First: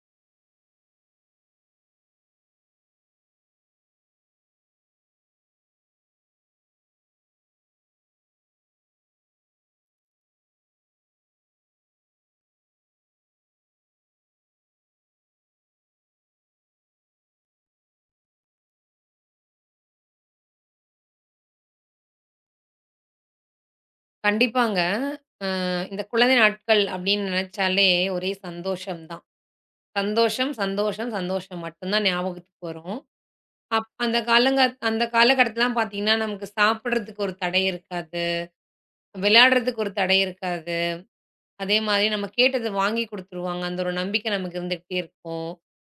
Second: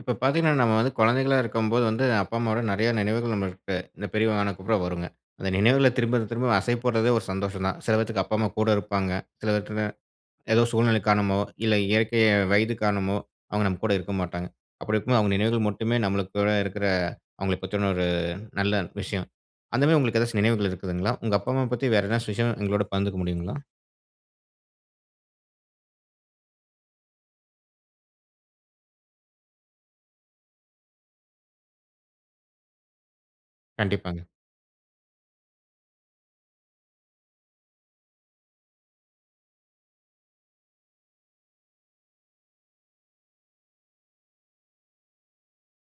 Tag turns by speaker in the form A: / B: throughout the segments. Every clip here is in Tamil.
A: இப்ப பார்த்தீங்கன்னா, நம்ம வந்து குழந்தைகளா இருக்கும்போது வந்து, அப்பா, அம்மாவோட நெறைய நினைவுகள் நம்மளுக்கு இந்த பெரியவங்க ஆனதுக்கப்புறம் வருங்க. அந்த நினைவுகள திரும்ப திரும்ப அசை போடுறதே ஒரு சந்தோஷம் தான். சில பேத்துக்கு அப்பா, அம்மா கூட இருப்பாங்க. சில பேத்துல ஏதோ சூழ்நிலை காரணமோ, இல்ல இயற்கை வயது காரணமோ, அவங்க நம்ம கூட இருக்க மாட்டாங்க. அப்படி இருக்கும்போது அவங்க நினைவுகள் மட்டுமே நம்மளுக்கூட இருக்கிற அவங்கள பத்தின ஒரு நல்ல விஷயம். அந்த மாரி உங்களுக்கு ஏதாச்சும் நினைவுகள் இருக்குதுங்களா? உங்க அப்பா, அம்மா பத்தி வேற ஏதாச்சும் விஷயம் எங்களோட பகிர்ந்துக்க முடியுங்களா?
B: கண்டிப்பாங்க. அ இந்த குழந்தை நாட்கள் அப்படின்னு நினைச்சாலே ஒரே சந்தோஷம் தான். சந்தோஷம், சந்தோஷம், சந்தோஷம் மட்டும் தான் ஞாபகத்துக்கு வரும். அந்த
A: கண்டிப்பாங்க.
B: காலங்க அந்த காலகட்டத்திலலாம் பார்த்தீங்கன்னா, நமக்கு சாப்பிடுறதுக்கு ஒரு தடை இருக்காது. விளையாடுறதுக்கு ஒரு தடை இருக்காது. அதே மாதிரி நம்ம கேட்டது வாங்கி குடுத்துருவாங்க. அந்த ஒரு நம்பிக்கை நமக்கு இருந்துகிட்டே இருக்கும்.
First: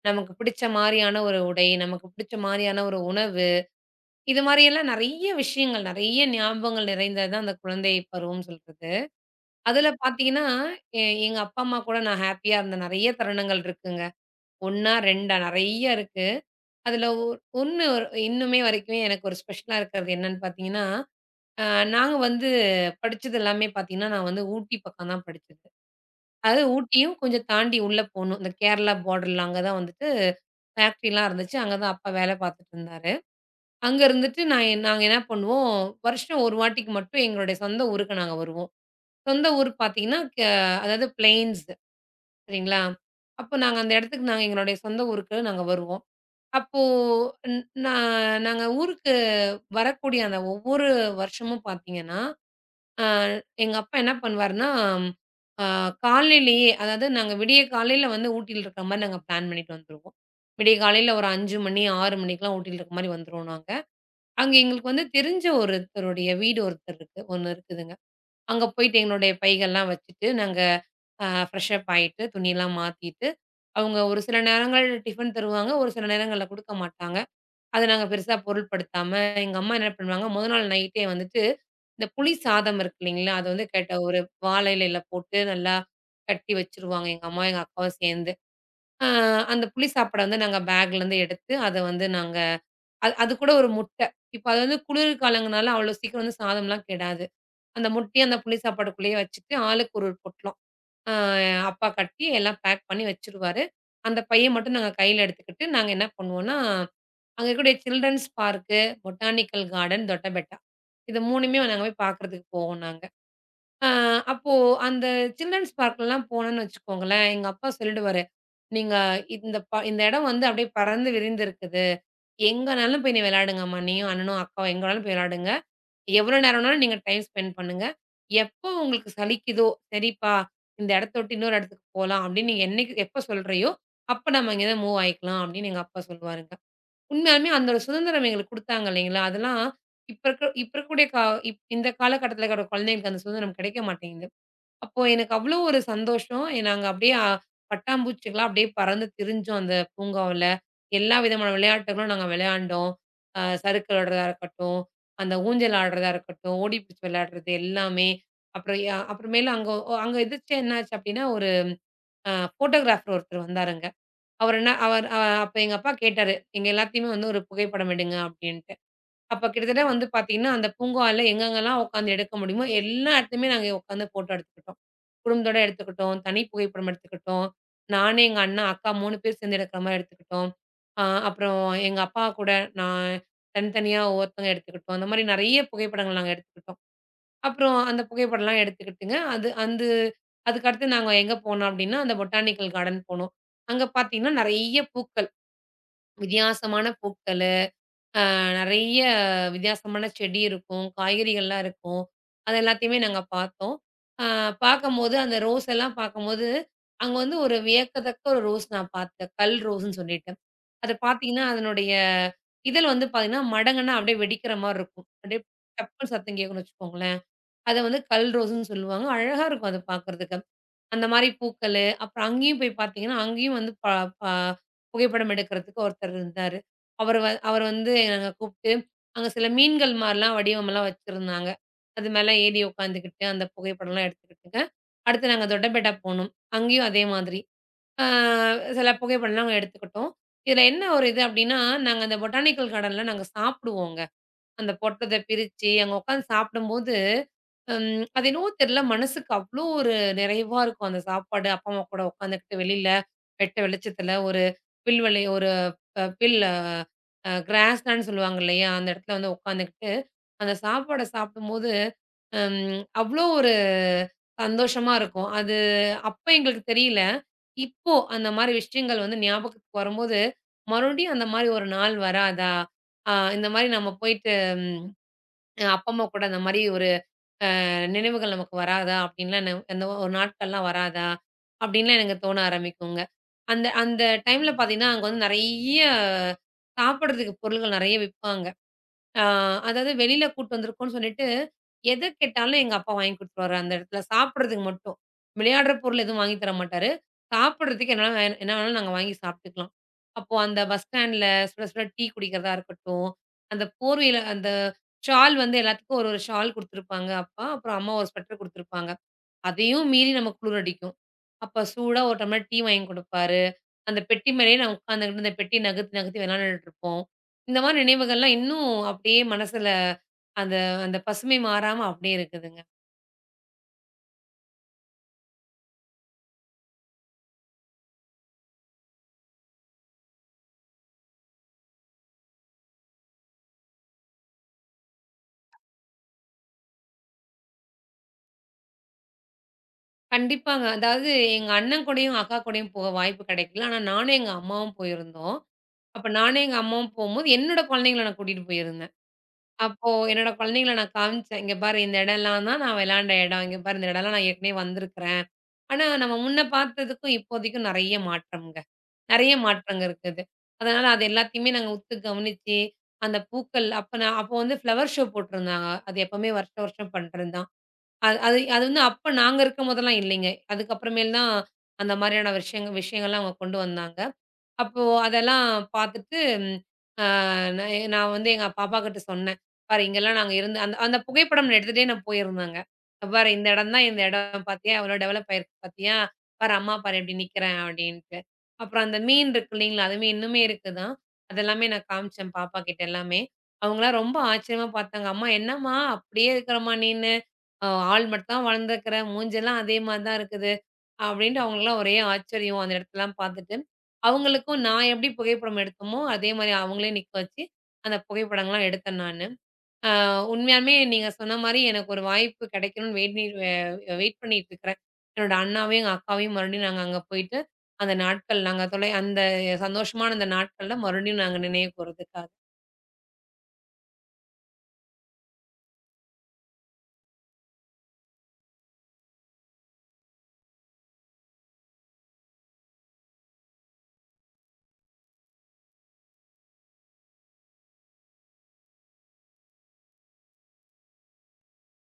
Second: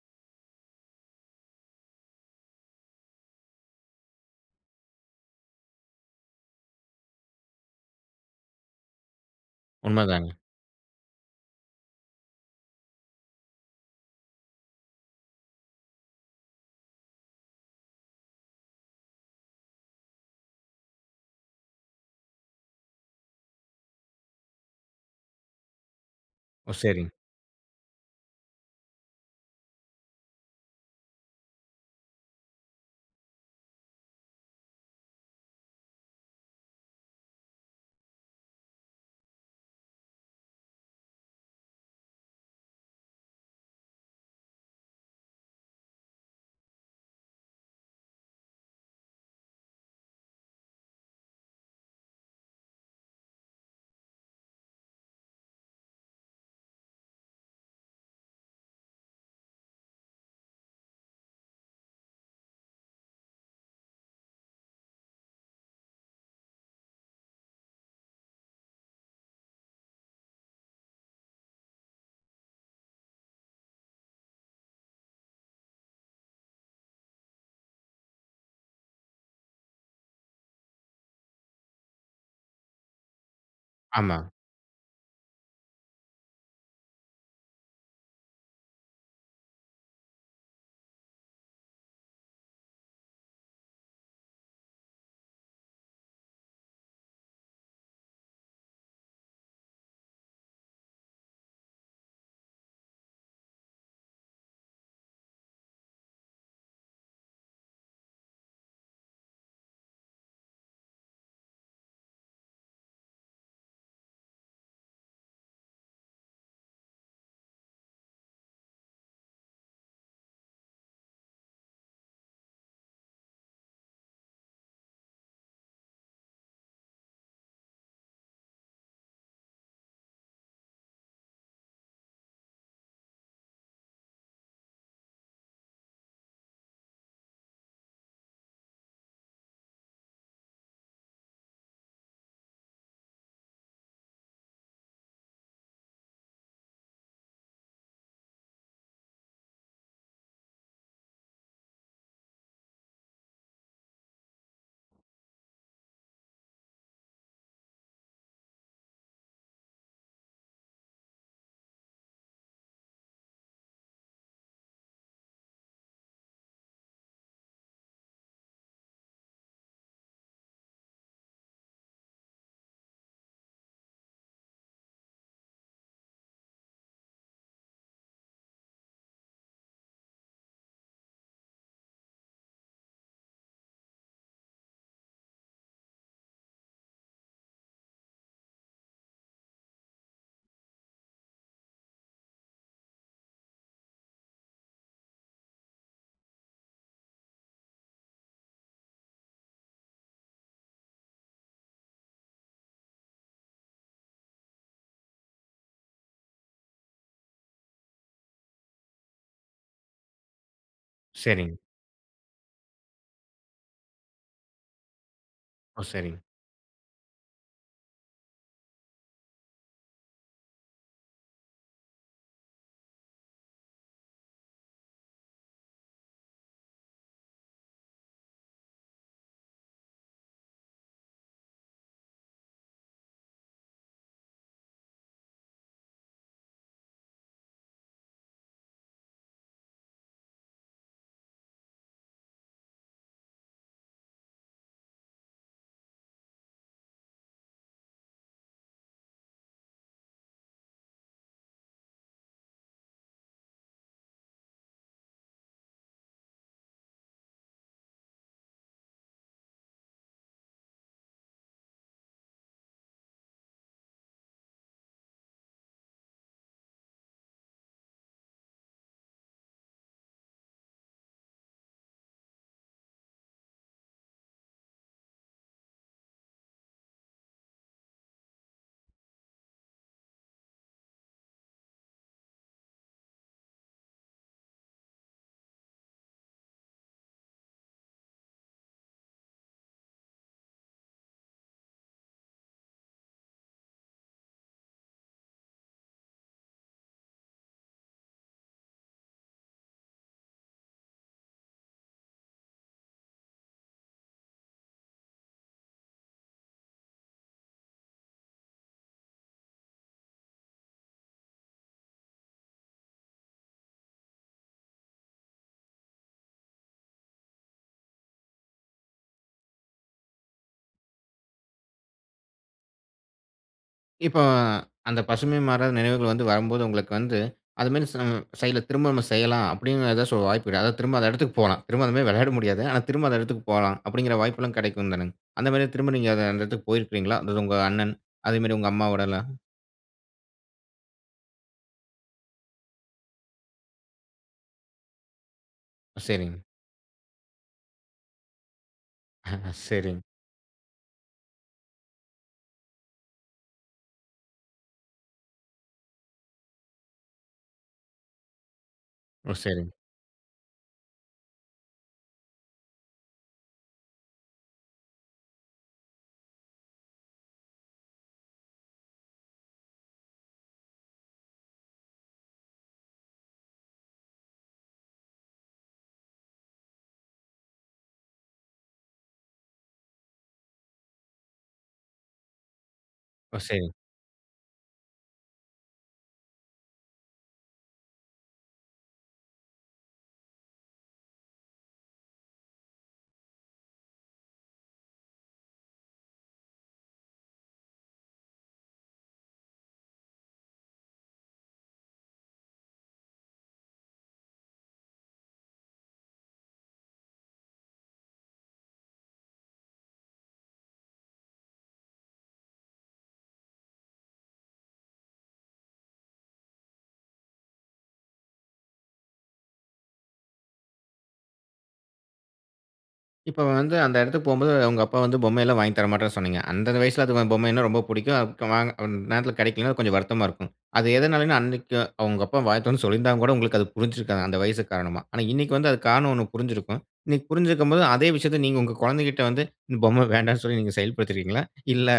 B: நமக்கு பிடிச்ச மாரியான ஒரு உடை, நமக்கு பிடிச்ச மாரியான ஒரு உணவு, இது மாரியெல்லாம் நெறைய விஷயங்கள், நெறைய ஞாபகங்கள் நிறைந்தது தான் அந்த குழந்தை பருவம்னு சொல்றது. அதுல
A: உண்மதாங்க.
B: பாத்தீங்கன்னா, எங்க அப்பா, அம்மா கூட நான் ஹேப்பியா இருந்த நெறைய தருணங்கள் இருக்குங்க. 1ஆ 2ஆ நெறைய இருக்கு. அதுல ஒ 1 இன்னுமே வரைக்குமே எனக்கு ஒரு ஸ்பெஷலா இருக்கிறது என்னன்னு பாத்தீங்கன்னா, அ நாங்க வந்து படிச்சது எல்லாமே பாத்தீங்கன்னா, நான் வந்து ஊட்டி பக்கம் தான் படிச்சது. அது
A: ஓ! சரிங்க.
B: ஊட்டியும் கொஞ்சம் தாண்டி உள்ள போணும். இந்த கேரளா பார்டர்ல அங்க தான் வந்துட்டு ஃபேக்ட்ரிலாம் இருந்துச்சு. அங்க தான் அப்பா வேல பாத்துட்டு இருந்தாரு. அங்க இருந்துட்டு நாங்க என்ன பண்ணுவோம், வருஷம் ஒரு வாட்டிக்கு மட்டும் எங்களுடைய சொந்த ஊருக்கு நாங்க வருவோம். சொந்த ஊர் பாத்தீங்கன்னா, அதாவது பிளெயின்ஸ். சரிங்களா? அப்போ நாங்க அந்த இடத்துக்கு நாங்க எங்களுடைய சொந்த ஊருக்கு நாங்க வருவோம். அப்போ ன் நா நாங்க ஊருக்கு வரக்கூடிய அந்த ஒவ்வொரு வருஷமும் பார்த்தீங்கன்னா, அ எங்க அப்பா என்ன பண்ணுவாருன்னா, அ காலையிலேயே அதாவது நாங்க விடிய காலையில வந்து ஊட்டியில இருக்கிற மாரி நாங்க பிளான் பண்ணிட்டு வந்துருவோம். விடிய காலையில ஒரு 5 மணி, 6 மணிக்கெல்லாம் ஊட்டியில இருக்க மாரி வந்துருவோம் நாங்க. அங்க எங்களுக்கு வந்து தெரிஞ்ச ஒருத்தருடைய வீடு ஒருத்தர் இருக்கு ஒண்ணு இருக்குதுங்க. அங்க போயிட்டு எங்களுடைய பைகள்லாம் வச்சுட்டு நாங்க ஃப்ரெஷ் அப் ஆயிட்டு, துணியெல்லாம் மாத்திட்டு, அவங்க ஒரு சில நேரங்கள் டிஃபன் தருவாங்க. ஒரு சில நேரங்கள்ல குடுக்க மாட்டாங்க. அத நாங்க பெருசா பொருட்படுத்தாம, எங்க அம்மா என்ன பண்ணுவாங்க, மொத நாள் நைட்டே வந்துட்டு, இந்த புளி சாதம் இருக்கு இல்லைங்களா? அது வந்து கேட்ட
A: ஆமா.
B: ஒரு வாழ இலையில போட்டு நல்லா கட்டி வச்சுருவாங்க, எங்க அம்மாவும், எங்க அக்காவும் சேர்ந்து. அ அந்த புளி சாப்பாட வந்து நாங்க பேக்லேருந்து எடுத்து, அத வந்து நாங்க அது அது கூட ஒரு முட்டை. இப்ப அது வந்து குளிர் காலங்கனால அவ்வளோ சீக்கிரம் வந்து சாதம்லாம் கெடாது. அந்த முட்டைய அந்த புளி சாப்பாட்டுக்குள்ளேயே வச்சுட்டு, ஆளுக்கு ஒரு ஒரு பொட்டலம். அ அப்பா கட்டி எல்லாம் பேக் பண்ணி வச்சுருவாரு. அந்த பைய மட்டும் நாங்க கையில எடுத்துக்கிட்டு, நாங்க என்ன பண்ணுவோம்னா, அங்க இருக்கக்கூடிய children's park, botanical garden, Doddabetta. இது 3மே நாங்க போய் பார்க்குறதுக்கு போவோம் நாங்க. அ அப்போ அந்த சில்ட்ரன்ஸ் பார்க்லலாம் போனோம்னு வச்சுக்கோங்களேன், எங்க அப்பா சொல்லிடுவாரு, "நீங்க இந்த இடம் வந்து அப்படியே பறந்து விரிந்திருக்குது. எங்கனாலும் போய் நீ விளையாடுங்கம்மா. நீயும் அண்ணனும் அக்காவும் எங்க வேணாலும் போய் விளையாடுங்க. எவ்வளோ நேரம்னாலும் நீங்க டைம் ஸ்பெண்ட் பண்ணுங்க. எப்போ உங்களுக்கு சலிக்குதோ, சரிப்பா, இந்த இடத்த விட்டு இன்னொரு இடத்துக்கு போலாம்." அப்படின்னு நீங்க என்னைக்கு எப்ப சொல்றியோ, அப்ப நம்ம இங்கேருந்து மூவ் ஆயிக்கலாம் அப்படின்னு எங்க அப்பா சொல்லுவாருங்க. உண்மையாலுமே அந்த ஒரு சுதந்திரம் எங்களுக்கு குடுத்தாங்க இல்லைங்களா? அதெல்லாம் இப்ப இருக்கக்கூடிய கா இந்த காலகட்டத்தில இருக்கிற குழந்தைங்களுக்கு அந்த சுதந்திரம் கிடைக்க மாட்டேங்குது. அப்போ எனக்கு அவ்வளோ ஒரு சந்தோஷம். ஏ, நாங்க அப்படியே பட்டாம்பூச்சிகளா அப்படியே பறந்து திரிஞ்சோம் அந்த பூங்காவுல. எல்லா விதமான விளையாட்டுகளும் நாங்க விளையாண்டோம். சறுக்கு விளையாடுறதா இருக்கட்டும், அந்த ஊஞ்சல் ஆடுறதா இருக்கட்டும், ஓடிப்புடிச்சு விளையாடுறது எல்லாமே. அப்புறம் ய அப்புறமேலு அங்க அங்க எதிர்ச்சியா என்னாச்சு அப்படின்னா, ஒரு அ ஃபோட்டோகிராஃபர் ஒருத்தர் வந்தாருங்க. அவர் என்ன அவர் அ அப்ப எங்க அப்பா கேட்டாரு, "எங்க எல்லாத்தையுமே வந்து ஒரு புகைப்படம் எடுங்க" அப்படின்ட்டு. அப்ப கிட்டத்தட்ட வந்து பார்த்தீங்கன்னா, அந்த பூங்கால எங்கெங்கலாம் உட்காந்து எடுக்க முடியுமோ, எல்லா இடத்துலயுமே நாங்க உட்காந்து ஃபோட்டோ எடுத்துக்கிட்டோம். குடும்பத்தோட எடுத்துக்கிட்டோம், தனி புகைப்படம் எடுத்துக்கிட்டோம். நானு, எங்க அண்ணா, அக்கா 3 பேர் சேர்ந்து எடுக்கிற மாரி எடுத்துக்கிட்டோம். அப்புறம் எங்க அப்பா கூட நான் தனித்தனியா ஒவ்வொருத்தவங்க எடுத்துக்கிட்டோம். அந்த மாரி நெறைய புகைப்படங்கள் நாங்க எடுத்துக்கிட்டோம். அப்புறம் அந்த புகைப்படம்லாம் எடுத்துக்கிட்டுங்க, அது அந்த அதுக்கடுத்து நாங்க எங்க போனோம் அப்டின்னா, அந்த பொட்டானிக்கல் கார்டன் போனோம். அங்க பார்த்தீங்கன்னா, நெறைய பூக்கள், வித்தியாசமான பூக்கள். நிறைய வித்தியாசமான செடி இருக்கும், காய்கறிகள்லாம் இருக்கும். அது எல்லாத்தையுமே நாங்க பார்த்தோம். அ பார்க்கும்போது அந்த ரோஸ் எல்லாம் பார்க்கும்போது, அங்க வந்து ஒரு வியக்கத்தக்க ஒரு ரோஸ் நான் பார்த்தேன். கல் ரோஸ்ன்னு சொல்லிட்டு. அத பார்த்தீங்கன்னா,
A: சரிங்க.
B: அதனுடைய இதழ் வந்து பார்த்தீங்கன்னா, மடங்குனா அப்படியே வெடிக்கிற மாரி இருக்கும். அப்படியே
A: ஓ!
B: டப்புன்னு
A: சரிங்க.
B: சத்தம் கேட்கும்னு வச்சுக்கோங்களேன். அத வந்து கல் ரோஸ்ன்னு சொல்லுவாங்க. அழகா இருக்கும் அத பார்க்கறதுக்கு. அந்த மாரி பூக்களு, அப்புறம் அங்கேயும் போய் பார்த்தீங்கன்னா, அங்கேயும் வந்து ப ப புகைப்படம் எடுக்கிறதுக்கு ஒருத்தர் இருந்தாரு. அவர வந்து நாங்க கூப்ட்டு, அங்க சில மீன்கள் மாரிலாம் வடிவமெல்லாம் வச்சிருந்தாங்க. அது மேல ஏறி உட்காந்துக்கிட்டு, அந்த புகைப்படம்லாம் எடுத்துக்கிட்டுங்க. அடுத்து நாங்க தொட்டபேட்டா போனோம். அங்கேயும் அதே மாதிரி. ஆ சில புகைப்படம்லாம் நாங்க எடுத்துக்கிட்டோம். இதுல என்ன ஒரு இது அப்டின்னா, நாங்க அந்த பொட்டானிக்கல் கார்டன்ல நாங்க சாப்பிடுவோங்க. அந்த பொட்டத்த பிரிச்சு, அங்க உட்காந்து சாப்பிடும்போது. ம். அது என்னவோ தெரியல. மனசுக்கு அவ்ளோ ஒரு நிறைவா இருக்கும் அந்த சாப்பாடு. அப்பா, அம்மா கூட உட்காந்துக்கிட்டு வெளியில வெட்ட வெளிச்சத்துல ஒரு புல்வெளி ஒரு அ பில் அ கிராஸ்லேண்ட் சொல்லுவாங்க இல்லையா? அந்த இடத்துல வந்து உட்காந்துக்கிட்டு, அந்த சாப்பாட சாப்பிடும்போது, அவ்ளோ ஒரு சந்தோஷமா இருக்கும். அது அப்ப எங்களுக்கு தெரியல. இப்போ அந்த மாரி விஷயங்கள் வந்து ஞாபகத்துக்கு வரும்போது, மறுபடியும் அந்த மாரி ஒரு நாள் வராதா? அ இந்த மாரி நம்ம போயிட்டு ம் அப்பா, அம்மா கூட அந்த மாரி ஒரு நினைவுகள் நமக்கு வராதா? அப்படின்லாம் அந்த ஒரு நாட்கள்லாம் வராதா? அப்படின்லாம் எனக்கு தோண ஆரம்பிக்குங்க. அந்த அந்த டைம்ல பார்த்தீங்கன்னா, அங்க வந்து நெறைய சாப்பிடுறதுக்கு பொருள்கள் நெறைய விப்பாங்க. ஆ அதாவது வெளியில கூட்டு வந்திருக்கோம்ன்னு சொல்லிட்டு, எத கேட்டாலும் எங்க அப்பா வாங்கி குடுத்துருவாரு அந்த இடத்துல. சாப்பிடுறதுக்கு மட்டும். விளையாடுற பொருள் எதுவும் வாங்கி தர மாட்டாரு. சாப்பிடுறதுக்கு என்ன வேணா என்ன வேணாலும் நாங்க வாங்கி சாப்பிட்டுக்கலாம். அப்போ அந்த பஸ் ஸ்டாண்ட்ல சுட சுட டீ குடிக்கிறதா இருக்கட்டும், அந்த போர்வையில அந்த ஷால் வந்து எல்லாத்துக்கும் ஒரு ஒரு ஷால் குடுத்துருப்பாங்க அப்பா. அப்புறம் அம்மா ஒரு ஸ்வெட்டர் குடுத்துருப்பாங்க. அதையும் மீறி நமக்கு குளிர் அடிக்கும். அப்ப சூடா ஒரு டம்ளர் டீ வாங்கி குடுப்பாரு. அந்த பெட்டி மேலேயே நான் உட்காந்துக்கிட்டு அந்த பெட்டி நகர்த்தி நகர்த்தி விளையாண்டுட்டு இருப்போம். இந்த மாரி நினைவுகள்லாம் இன்னும் அப்படியே மனசுல அந்த அந்த பசுமை மாறாம அப்படியே இருக்குதுங்க.
A: இப்போ அந்த பசுமை மாறாத நினைவுகள் வந்து வரும்போது உங்களுக்கு வந்து, அதுமாரி செயல திரும்ப நம்ம செய்யலாம் அப்படிங்கிற ஏதாச்சும் ஒரு வாய்ப்பு கிடை அதாவது திரும்ப அந்த இடத்துக்கு போலாம். திரும்ப அதுமாரி விளையாட முடியாது. ஆனா, திரும்ப அந்த இடத்துக்கு போலாம் அப்படிங்கிற வாய்ப்பெல்லாம் கிடைக்கும் தானங்க. அந்த மாரி திரும்ப நீங்க அந்த அந்த இடத்துக்கு போயிருக்கிறீங்களா? அதாவது உங்க அண்ணன், அதேமாரி உங்க அம்மாவோடலாம்?
B: கண்டிப்பாங்க. அதாவது எங்க அண்ணன் கூடயும், அக்கா கூடயும் போக வாய்ப்பு கிடைக்கல. ஆனா நானும் எங்க அம்மாவும் போயிருந்தோம். அப்ப
A: சரிங்க.
B: நானும் எங்க அம்மாவும் போம்போது என்னோட குழந்தைங்கள நான் கூட்டிட்டு போயிருந்தேன். அப்போ
A: சரிங்க.
B: என்னோட குழந்தைங்கள நான் காமிச்சேன். "இங்க பாரு இந்த இடம்லாம் தான் நான் விளையாண்ட இடம். இங்க பாரு இந்த இடம்லாம் நான் ஏற்கனவே வந்திருக்கிறேன்." ஆனா நம்ம முன்ன பார்த்ததுக்கும் இப்போதைக்கும் நெறைய மாற்றம்ங்க. நெறைய
A: ஓ! சரிங்க.
B: மாற்றங்க இருக்குது. அதனால அது எல்லாத்தையுமே நாங்க உத்து கவனிச்சு, அந்த பூக்கள் அப்ப நான் அப்போ வந்து ஃப்ளவர் ஷோ போட்டிருந்தாங்க. அது எப்பவுமே வருஷம் வருஷம் பண்றது தான். அது அது அது வந்து அப்ப நாங்க இருக்கும் போதெல்லாம் இல்லைங்க. அதுக்கப்புறமேல் தான் அந்த மாரியான விஷயங்கள்லாம் அவங்க கொண்டு வந்தாங்க. அப்போ அதெல்லாம் பார்த்துட்டு, ம் அ நான் வந்து எங்க பாப்பாகிட்ட சொன்னேன். "பாரு இங்கலாம் நாங்க இருந்து" அந்த அந்த புகைப்படம் நான் எடுத்துட்டே நான் போயிருந்தேங்க. "இங்க பாரு
A: ஓ!
B: இந்த
A: சரிங்க. ஓ!
B: இடம் தான்
A: சரி.
B: இந்த இடம் பார்த்தியா? எவ்ளோ டெவலப் ஆயிருக்கு பார்த்தியா? பாரு அம்மா பாரு எப்டி நிக்கிறேன்" அப்டின்ட்டு. அப்புறம் அந்த மீன் இருக்கு இல்லைங்களா? அதுவுமே இன்னுமே இருக்குதான். அதெல்லாமே நான் காமிச்சேன் பாப்பா கிட்ட எல்லாமே. அவங்கலாம் ரொம்ப ஆச்சரியமா பார்த்தாங்க. "அம்மா என்னம்மா அப்டியே இருக்கிறம்மா நீனு? அ ஆள் மட்டும் தான் வளர்ந்துருக்குற. மூஞ்செல்லாம் அதே மாரி தான் இருக்குது" அப்டின்ட்டு அவங்களுக்குலாம் ஒரே ஆச்சரியம் அந்த இடத்தலாம் பார்த்துட்டு. அவங்களுக்கும் நான் எப்படி புகைப்படம் எடுத்தோமோ, அதே மாரி அவங்களையும் நிக்க வச்சு, அந்த புகைப்படங்கள்லாம் எடுத்தேன் நானு. அ உண்மையாலுமே நீங்க சொன்ன மாரி எனக்கு ஒரு வாய்ப்பு கிடைக்கணும்னு வெயிட் நீட் வெ வெயிட் பண்ணிட்டு இருக்கிறேன். என்னோட அண்ணாவையும், எங்க அக்காவையும் மறுபடியும் நாங்க அங்க போயிட்டு, அந்த நாட்கள் நாங்க தொலை அந்த சந்தோஷமான அந்த நாட்கள்ல மறுபடியும் நாங்க நினைவு கூர்றதுக்காக.
A: இப்ப வந்து அந்த இடத்துக்கு போம்போது, உங்க அப்பா வந்து பொம்மையெல்லாம் வாங்கி தரமாட்டேன்னு சொன்னீங்க. அந்த வயசுல அது பொம்மைன்னா ரொம்ப புடிக்கும். அதுக்கு வாங்க அந்த நேரத்தில கிடைக்கலன்னா கொஞ்சம் வருத்தமா இருக்கும். அது எதனாலன்னு அன்னைக்கு அவங்க அப்பா வாங்கி தரேன்னு சொல்லியிருந்தா கூட உங்களுக்கு அது புரிஞ்சிருக்காது அந்த வயசு காரணமா. ஆனா இன்னைக்கு வந்து அது காரணம் ஒண்ணு புரிஞ்சிருக்கும். இன்னைக்கு புரிஞ்சிருக்கும்போது அதே விஷயத்த நீங்க உங்க குழந்தைகிட்ட வந்து இந்த பொம்மை வேண்டான்னு சொல்லி நீங்க செயல்படுத்திருக்கீங்களா? இல்ல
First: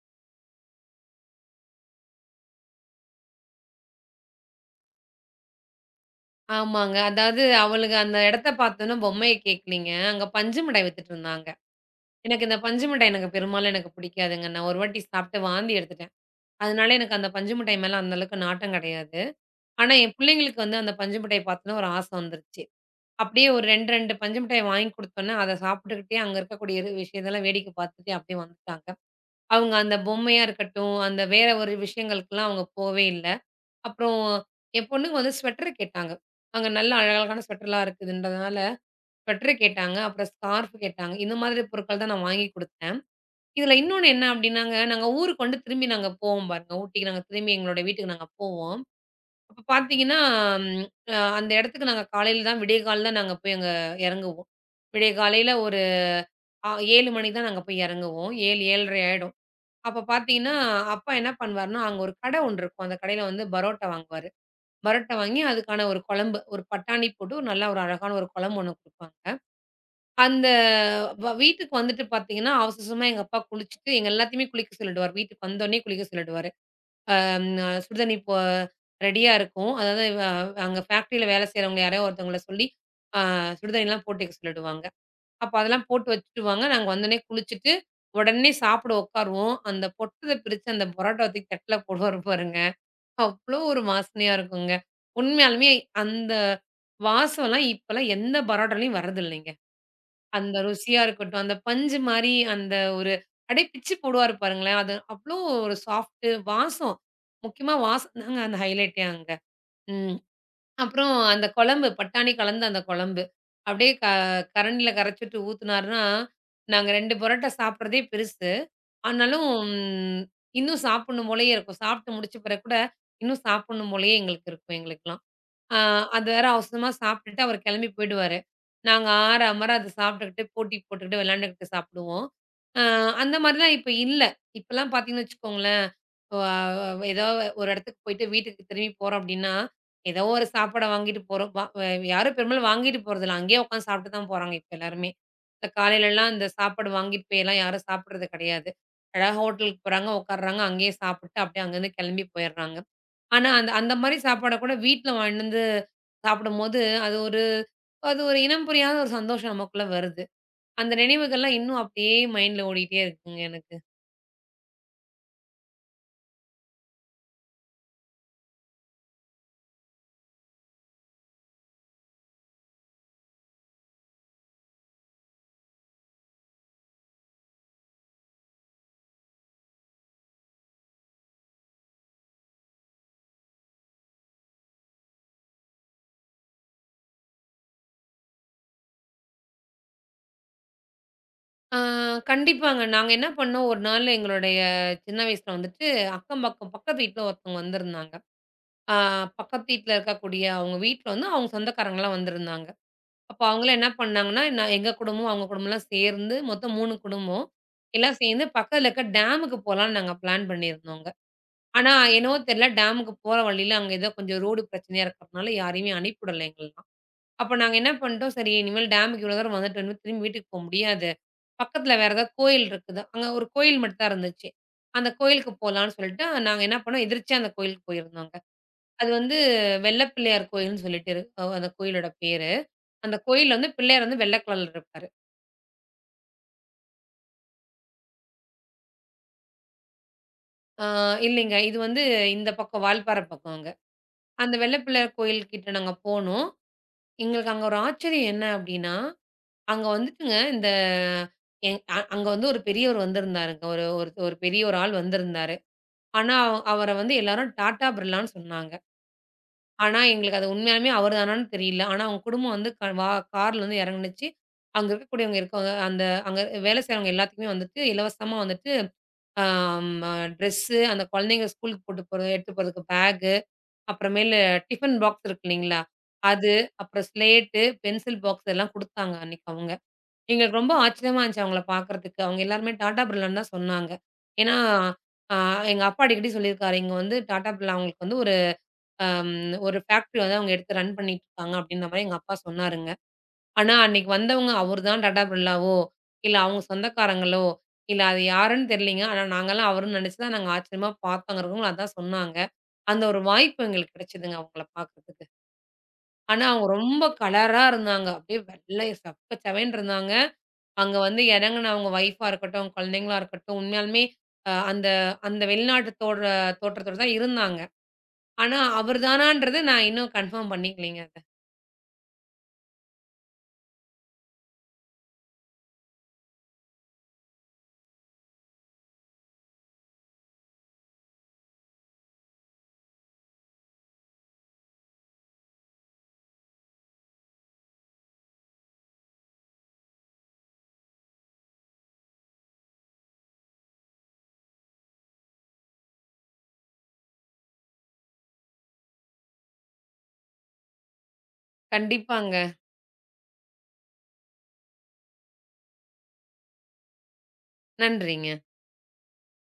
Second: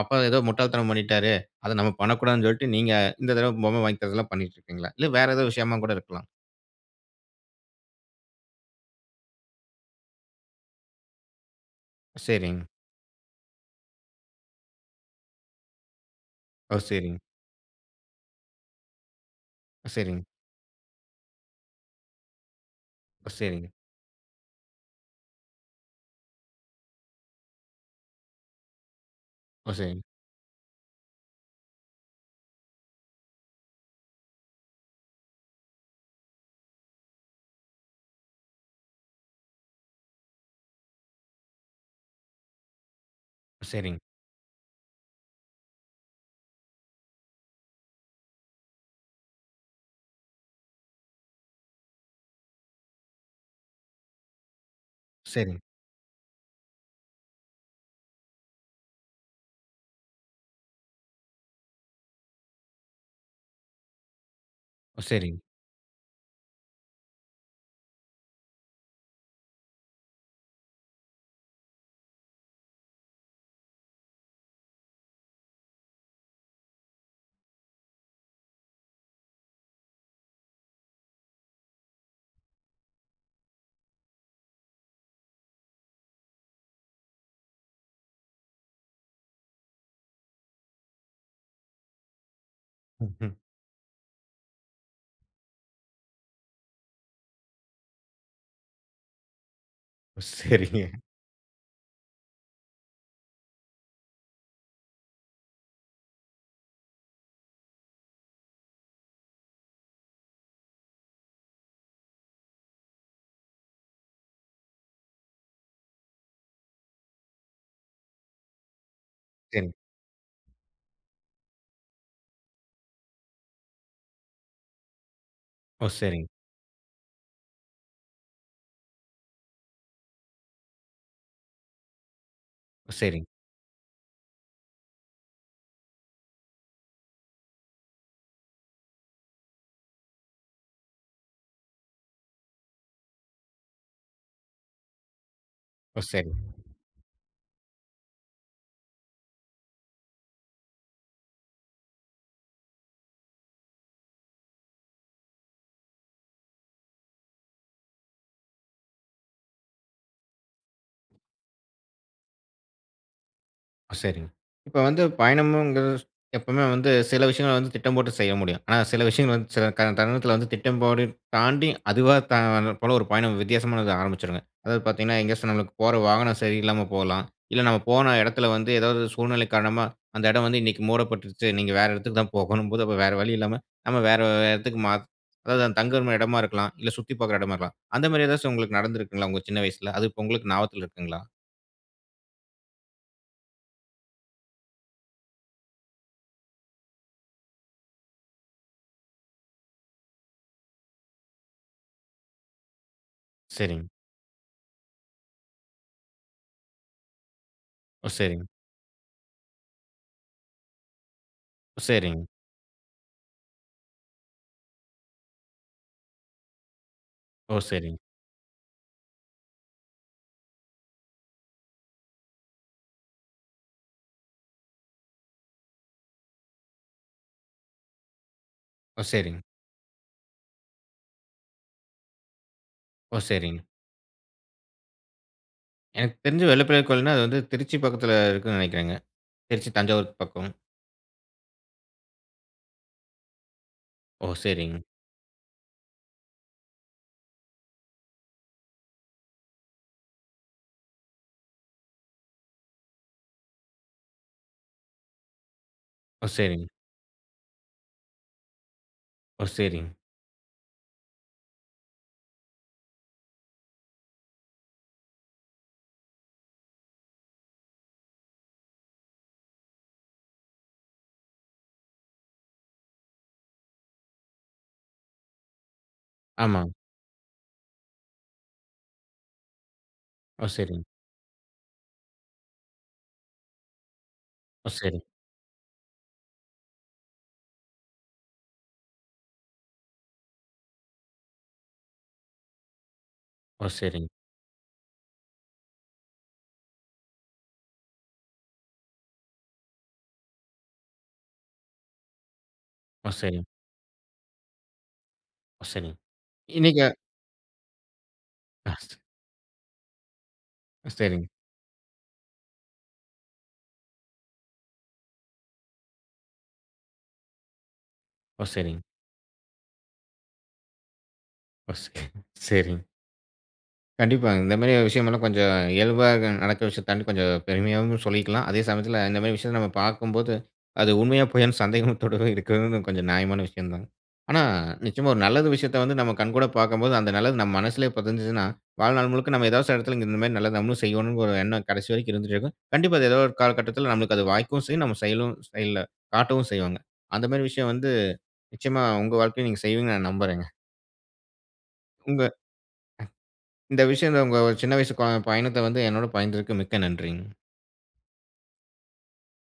A: அப்பா ஏதோ முட்டாள்தனம் பண்ணிட்டாரு. அத நம்ம பண்ணக்கூடாதுன்னு சொல்லிட்டு நீங்க இந்த தடவ பொம்மை வாங்கி தரதெல்லாம் பண்ணிட்டு இருக்கீங்களா? இல்ல வேற ஏதோ விஷயமா கூட இருக்கலாம்.
B: ஆமாங்க. அதாவது அவளுக அந்த இடத்த பார்த்தோன்னே பொம்மைய கேட்கலீங்க. அங்க பஞ்சு மிட்டாய் வித்துட்டு இருந்தாங்க. எனக்கு இந்த
A: சரிங்க.
B: பஞ்சு மிட்டாய் எனக்கு பெரும்பாலும் எனக்கு பிடிக்காதுங்க. நான் ஒரு வாட்டி சாப்பிட்டு வாந்தி எடுத்துட்டேன்.
A: ஓ!
B: அதனால எனக்கு
A: சரிங்க.
B: அந்த பஞ்சு மிட்டாய் மேல அந்த அளவுக்கு நாட்டம் கிடையாது.
A: ஓ!
B: ஆனா, என்
A: சரிங்க.
B: பிள்ளைங்களுக்கு வந்து அந்த பஞ்சு மிட்டாய் பார்த்தோனே ஒரு ஆசை வந்துருச்சு.
A: ஓ!
B: அப்படியே ஒரு
A: சரிங்க.
B: 2, 2 பஞ்சு மிட்டாய் வாங்கி குடுத்தோனே, அத சாப்பிட்டுக்கிட்டே அங்க இருக்கக்கூடிய இது விஷயத்தெல்லாம் வேடிக்கை பார்த்துட்டே அப்படியே வந்துட்டாங்க.
A: ஓ! சரிங்க. ஓ!
B: அவங்க அந்த
A: சரிங்க.
B: பொம்மையா இருக்கட்டும், அந்த வேற ஒரு விஷயங்களுக்கெல்லாம் அவங்க போவே இல்ல. அப்புறம் என் பொண்ணுங்க வந்து ஸ்வெட்டர் கேட்டாங்க. அங்க நல்ல அழகழகான ஸ்வெட்டர்லாம் இருக்குதுன்றதுனால ஸ்வெட்டர் கேட்டாங்க. அப்புறம் ஸ்கார்ஃப் கேட்டாங்க. இந்த மாதிரி பொருட்கள் தான் நான் வாங்கி குடுத்தேன்.
A: ஓ!
B: இதுல
A: சரிங்க.
B: இன்னொன்னு என்ன அப்டின்னாங்க, நாங்க ஊருக்கு வந்து திரும்பி நாங்க போவோம் பாருங்க. ஊட்டிக்கு நாங்க திரும்பி எங்களோட வீட்டுக்கு நாங்க போவோம். அப்ப பார்த்தீங்கன்னா, ம் அ அந்த இடத்துக்கு நாங்க காலையில தான் விடியகாலைல தான் நாங்க போய் அங்க இறங்குவோம். விடிய காலையில
A: சரிங்க.
B: ஒரு அ 7 மணிக்கு தான் நாங்க போய் இறங்குவோம். 7, 7:30 ஆயிடும். அப்ப பார்த்தீங்கன்னா, அப்பா என்ன பண்ணுவாருன்னா, அங்க ஒரு கடை ஒண்ணு இருக்கும். அந்த கடையில வந்து பரோட்டா வாங்குவாரு.
A: ஓ!
B: பரோட்டா
A: சரிங்க.
B: வாங்கி அதுக்கான ஒரு குழம்பு, ஒரு பட்டாணி போட்டு ஒரு நல்ல ஒரு அழகான ஒரு குழம்பு ஒண்ணு குடுப்பாங்க. அந்த வீட்டுக்கு வந்துட்டு பார்த்தீங்கன்னா, அவசர அவசரமா எங்க அப்பா குளிச்சுட்டு, எங்க எல்லாத்தையுமே குளிக்க சொல்லிடுவாரு. வீட்டுக்கு வந்தோனே குளிக்க சொல்லிடுவாரு. அம் அ சுடுதண்ணி இப்போ ரெடியா இருக்கும். அதாவது அங்க ஃபேக்ட்ரியில வேலை செய்றவங்க யாரையோ ஒருத்தவங்கள சொல்லி, அ சுடுதண்ணிலாம் போட்டு வைக்க சொல்லிடுவாங்க. அப்போ அதெல்லாம் போட்டு வச்சுடுவாங்க. நாங்க வந்தோனே குளிச்சுட்டு, உடனே சாப்பிட உட்காருவோம். அந்த பொட்டத்த பிரிச்சு அந்த பரோட்டா தூக்கி தட்டுல போடுவாரு பாருங்க.
A: ம்ஹ்ம்.
B: அவ்ளோ ஒரு வாசனையா இருக்குங்க. உண்மையாலுமே அந்த வாசம்லாம் இப்பலாம் எந்த பரோட்டாலயும் வரதில்லைங்க.
A: ஓ!
B: அந்த
A: சரிங்க.
B: ருசியா இருக்கட்டும். அந்த பஞ்சு மாரி அந்த ஒரு அப்படியே பிச்சு போடுவாரு பாருங்களேன். அது அவ்ளோ ஒரு சாஃப்ட்டு வாசம். முக்கியமா வாசம் தாங்க அந்த ஹைலைட்டே அங்க. ம். அப்புறம் அந்த குழம்பு, பட்டாணி கலந்த அந்த குழம்பு. அப்படியே கரண்டில கரைச்சுட்டு ஊத்துனாருன்னா, நாங்க 2 பரோட்டா சாப்பிடுறதே பெருசு. ஆனாலும்
A: சரிங்க.
B: ம், இன்னும் சாப்பிடணும் போலயே இருக்கும். சாப்பிட்டு முடிச்ச பிறகு கூட, இன்னும் சாப்பிடணும் போலயே எங்களுக்கு இருக்கும் எங்களுக்கெல்லாம். ஆ
A: ஓ!
B: அது
A: சரிங்க.
B: வேற அவசரமா சாப்பிட்டுட்டு அவர் கிளம்பி போயிடுவாரு. நாங்க ஆற, அமர அத சாப்பிட்டுக்கிட்டு, போட்டி போட்டுக்கிட்டு, விளையாண்டுக்கிட்டு சாப்பிடுவோம். அ
A: ஓ! சரிங்க.
B: அந்த மாரிலாம் இப்ப இல்ல. இப்பலாம் பார்த்தீங்கன்னு வச்சுக்கோங்களேன், வ வ ஏதோ ஒரு இடத்துக்கு போயிட்டு வீட்டுக்கு திரும்பி போறோம் அப்டின்னா, ஏதோ ஒரு சாப்பாட வாங்கிட்டு போறோம். வ வ யாரும் பெரும்பாலும் வாங்கிட்டு போறதில்ல. அங்கேயே உட்காந்து சாப்பிட்டு தான் போறாங்க இப்ப எல்லாருமே. இந்த
A: ஓ!
B: காலையிலலாம் இந்த
A: சரிங்க.
B: சாப்பாடு வாங்கிட்டு போய்லாம் யாரும் சாப்பிடுறது கிடையாது. அழகா ஹோட்டலுக்கு போறாங்க, உட்கார்றாங்க, அங்கேயே சாப்பிட்டு அப்டியே அங்கேருந்து கிளம்பி போயிடுறாங்க. ஆனா, அந்த அந்த மாரி சாப்பாட கூட வீட்ல வாங்கிட்டு வந்து சாப்பிடும்போது, அது ஒரு அது ஒரு இனம் புரியாத ஒரு சந்தோஷம் நமக்குள்ள வருது. அந்த நினைவுகள்லாம் இன்னும் அப்படியே மைண்ட்ல ஓடிட்டே இருக்குங்க எனக்கு.
A: சரிங்க. இப்ப வந்து பயணம்ங்கிறது எப்பவுமே வந்து சில விஷயங்கள வந்து திட்டம் போட்டு செய்ய முடியும். ஆனா சில விஷயங்கள் வந்து சில க தருணத்தில வந்து திட்டம் போடு தாண்டி அதுவா போல ஒரு பயணம் வித்தியாசமானது ஆரம்பிச்சுருங்க. அதாவது பார்த்தீங்கன்னா, எங்கேயாச்சும் நம்மளுக்கு போற வாகனம் சரியில்லாம போகலாம். இல்ல நம்ம போன இடத்துல வந்து ஏதாவது சூழ்நிலை காரணமா அந்த இடம் வந்து இன்னைக்கு மூடப்பட்டுருச்சு. நீங்க வேற இடத்துக்கு தான் போகணும்போது, அப்ப வேற வழி இல்லாம நம்ம வேற இடத்துக்கு மா அதாவது அந்த தங்குற இடமா இருக்கலாம். இல்ல சுத்தி பார்க்குற இடமா இருக்கலாம். அந்த மாரி ஏதாச்சும் உங்களுக்கு நடந்திருக்குங்களா? உங்க சின்ன வயசுல? அது இப்ப உங்களுக்கு ஞாபகத்துல இருக்குங்களா?
B: ஆ கண்டிப்பாங்க. நாங்க என்ன பண்ணோம், ஒரு நாள் எங்களுடைய சின்ன வயசுல வந்துட்டு அக்கம் பக்கம் பக்கத்து வீட்ல ஒருத்தவங்க வந்திருந்தாங்க. ஆ பக்கத்து வீட்ல இருக்கக்கூடிய அவங்க வீட்ல வந்து அவங்க சொந்தக்காரங்கலாம் வந்திருந்தாங்க. அப்ப அவங்கலாம்
A: சரிங்க.
B: என்ன பண்ணாங்கன்னா, நான் எங்க குடும்பம், அவங்க குடும்பம்லாம் சேர்ந்து மொத்தம் 3 குடும்பம்.
A: ஓ!
B: எல்லாம் சேர்ந்து
A: சரிங்க.
B: பக்கத்துல இருக்க டேமுக்கு போலான்னு நாங்க பிளான் பண்ணியிருந்தோங்க.
A: ஓ!
B: ஆனா,
A: சரிங்க.
B: என்னவோ தெரியல டேமுக்கு போற வழியில அங்க ஏதோ கொஞ்சம் ரோடு பிரச்சனையா இருக்கிறதுனால யாரையுமே அனுப்பிவிடல எங்களலாம். அப்ப
A: ஓ!
B: நாங்க என்ன
A: சரிங்க.
B: பண்ணிட்டோம், சரி இனிமேல் டேமுக்கு இவ்வளோ தூரம் வந்துட்டோம்னு திரும்பி வீட்டுக்கு போ முடியாது. பக்கத்துல வேற ஏதாவது கோயில் இருக்குது. அங்க ஒரு கோயில் மட்டும் தான் இருந்துச்சு. அந்த கோயிலுக்கு போலான்னு சொல்லிட்டு நாங்க என்ன பண்ணோம், எதிர்ச்சியா அந்த கோயிலுக்கு போயிருந்தோங்க.
A: ஓ!
B: அது வந்து
A: சரிங்க.
B: வெள்ள பிள்ளையார் கோயில்னு சொல்லிட்டு இரு அ அந்த கோயிலோட பேரு. அந்த
A: ஓ!
B: கோயில்ல
A: சரிங்க.
B: வந்து பிள்ளையார் வந்து வெள்ள கலர்ல இருப்பாரு.
A: எனக்கு தெரிஞ்சு வெள்ளப்பிள்ளை கோயில்னா, அது வந்து திருச்சி பக்கத்தில இருக்குன்னு நினைக்கிறேங்க. திருச்சி, தஞ்சாவூர் பக்கம்.
B: ஆ இல்லைங்க. இது வந்து இந்த பக்கம் வால்பாறை பக்கம்ங்க.
A: ஓ!
B: அந்த வெள்ள
A: சரிங்க.
B: பிள்ளையார் கோயில் கிட்ட நாங்க போனோம். எங்களுக்கு அங்க ஒரு ஆச்சரியம் என்ன அப்டின்னா அங்க வந்துட்டுங்க, இந்த எங் அ அங்க வந்து ஒரு பெரியவர் வந்திருந்தாருங்க. ஒரு ஒரு ஒரு பெரிய ஒரு ஆள் வந்திருந்தாரு.
A: ஓ!
B: ஆனா,
A: சரிங்க.
B: அவர வந்து எல்லாரும் டாடா பிர்லான்னு சொன்னாங்க.
A: ஓ! சரிங்க.
B: ஆனா, எங்களுக்கு அது உண்மையாலுமே அவரு தானான்னு தெரியல. ஆனா, அவங்க குடும்பம் வந்து க வா கார்லருந்து இறங்குனுச்சு. அங்க இருக்கக்கூடியவங்க இருக்கவங்க அந்த அங்க வேலை செய்றவங்க எல்லாத்துக்குமே வந்துட்டு இலவசமா வந்துட்டு, ஆம் அ ட்ரெஸ்ஸு, அந்த குழந்தைங்க ஸ்கூலுக்கு போட்டு போறது எடுத்துட்டு போறதுக்கு பேகு, அப்புறமேலு டிஃபன் பாக்ஸ் இருக்கு இல்லைங்களா? அது,
A: ஆமாங்க.
B: அப்புறம் ஸ்லேட்டு, பென்சில் பாக்ஸ் இதெல்லாம் குடுத்தாங்க அன்னைக்கு அவங்க.
A: ஓ!
B: எங்களுக்கு ரொம்ப
A: சரிங்க.
B: ஆச்சரியமா இருந்துச்சு அவங்கள பார்க்கறதுக்கு. அவங்க எல்லாருமே டாடா பிர்லான்னு தான் சொன்னாங்க. ஏன்னா,
A: ஓ! சரி.
B: அ எங்க அப்பா அடிக்கடி சொல்லியிருக்காரு. இங்க வந்து டாடா பிர்லா அவங்களுக்கு வந்து ஒரு அம் ஒரு ஃபேக்டரி வந்து அவங்க எடுத்து ரன் பண்ணிட்டுருக்காங்க அப்படின்ற மாரி எங்க அப்பா சொன்னாருங்க.
A: ஓ!
B: ஆனா அன்னைக்கு
A: சரிங்க.
B: வந்தவங்க அவரு தான் டாடா பிர்லாவோ, இல்ல அவங்க சொந்தக்காரங்களோ, இல்ல அது யாருன்னு தெரியலங்க. ஆனா நாங்கலாம் அவருன்னு நினைச்சு தான் நாங்க ஆச்சரியமா பார்த்தோம். அங்க இருக்கவங்களும் அதான் சொன்னாங்க. அந்த
A: ஓ!
B: ஒரு
A: சரிங்க.
B: வாய்ப்பு எங்களுக்கு கிடைச்சதுங்க அவங்கள பார்க்கறதுக்கு.
A: ஓ! சரிங்க.
B: ஆனா அவங்க
A: இன்னைக்கு
B: ரொம்ப கலரா இருந்தாங்க. அப்படியே வெள்ளை சப்ப செவேன்னு இருந்தாங்க. அங்க வந்து
A: சரிங்க.
B: இறங்குனவங்க ஒய்ஃபா இருக்கட்டும், குழந்தைங்களா இருக்கட்டும், உண்மையாலுமே அ அந்த அந்த வெளிநாட்டு தோற்றத்தோட தான் இருந்தாங்க.
A: ஓ!
B: ஆனா,
A: சரிங்க.
B: அவர் தானான்றது நான் இன்னும் கன்ஃபார்ம் பண்ணிக்கலைங்க அத.
A: ஓ! சரி சரிங்க. கண்டிப்பாங்க. இந்த மாரி விஷயமெல்லாம் கொஞ்சம் இயல்பா நடக்கிற விஷயத்த தாண்டி கொஞ்சம் பெருமையாவும் சொல்லிக்கலாம். அதே சமயத்தில இந்த மாரி விஷயத்த நம்ம பார்க்கும்போது, அது உண்மையா பொய்யான்னு சந்தேகத்தோடவே இருக்கிறது கொஞ்சம் நியாயமான விஷயம் தான். ஆனா, நிச்சயமா ஒரு நல்லது விஷயத்த வந்து நம்ம கண்கூட பார்க்கும்போது, அந்த நல்லது நம்ம மனசுலயே பதிஞ்சுச்சுன்னா, வாழ்நாள் முழுக்க நம்ம ஏதாவது சில இடத்துல இந்த மாரி நல்லது நம்மளும் செய்யணும்னு ஒரு எண்ணம் கடைசி வரைக்கும் இருந்துட்டு இருக்கும். கண்டிப்பா அது ஏதோ ஒரு காலகட்டத்தில நம்மளுக்கு அது வாய்க்கவும் செய்யும். நம்ம செயலும் செயல்ல காட்டவும் செய்வாங்க. அந்த மாரி விஷயம் வந்து நிச்சயமா உங்க வாழ்க்கையில நீங்க செய்வீங்கன்னு நான் நம்புறேங்க. உங்க
B: கண்டிப்பாங்க.
A: இந்த விஷயம் உங்க சின்ன வயசு கொ பயணத்த வந்து என்னோட பகிர்ந்ததுக்கு மிக்க நன்றிங்க.
B: நன்றிங்க.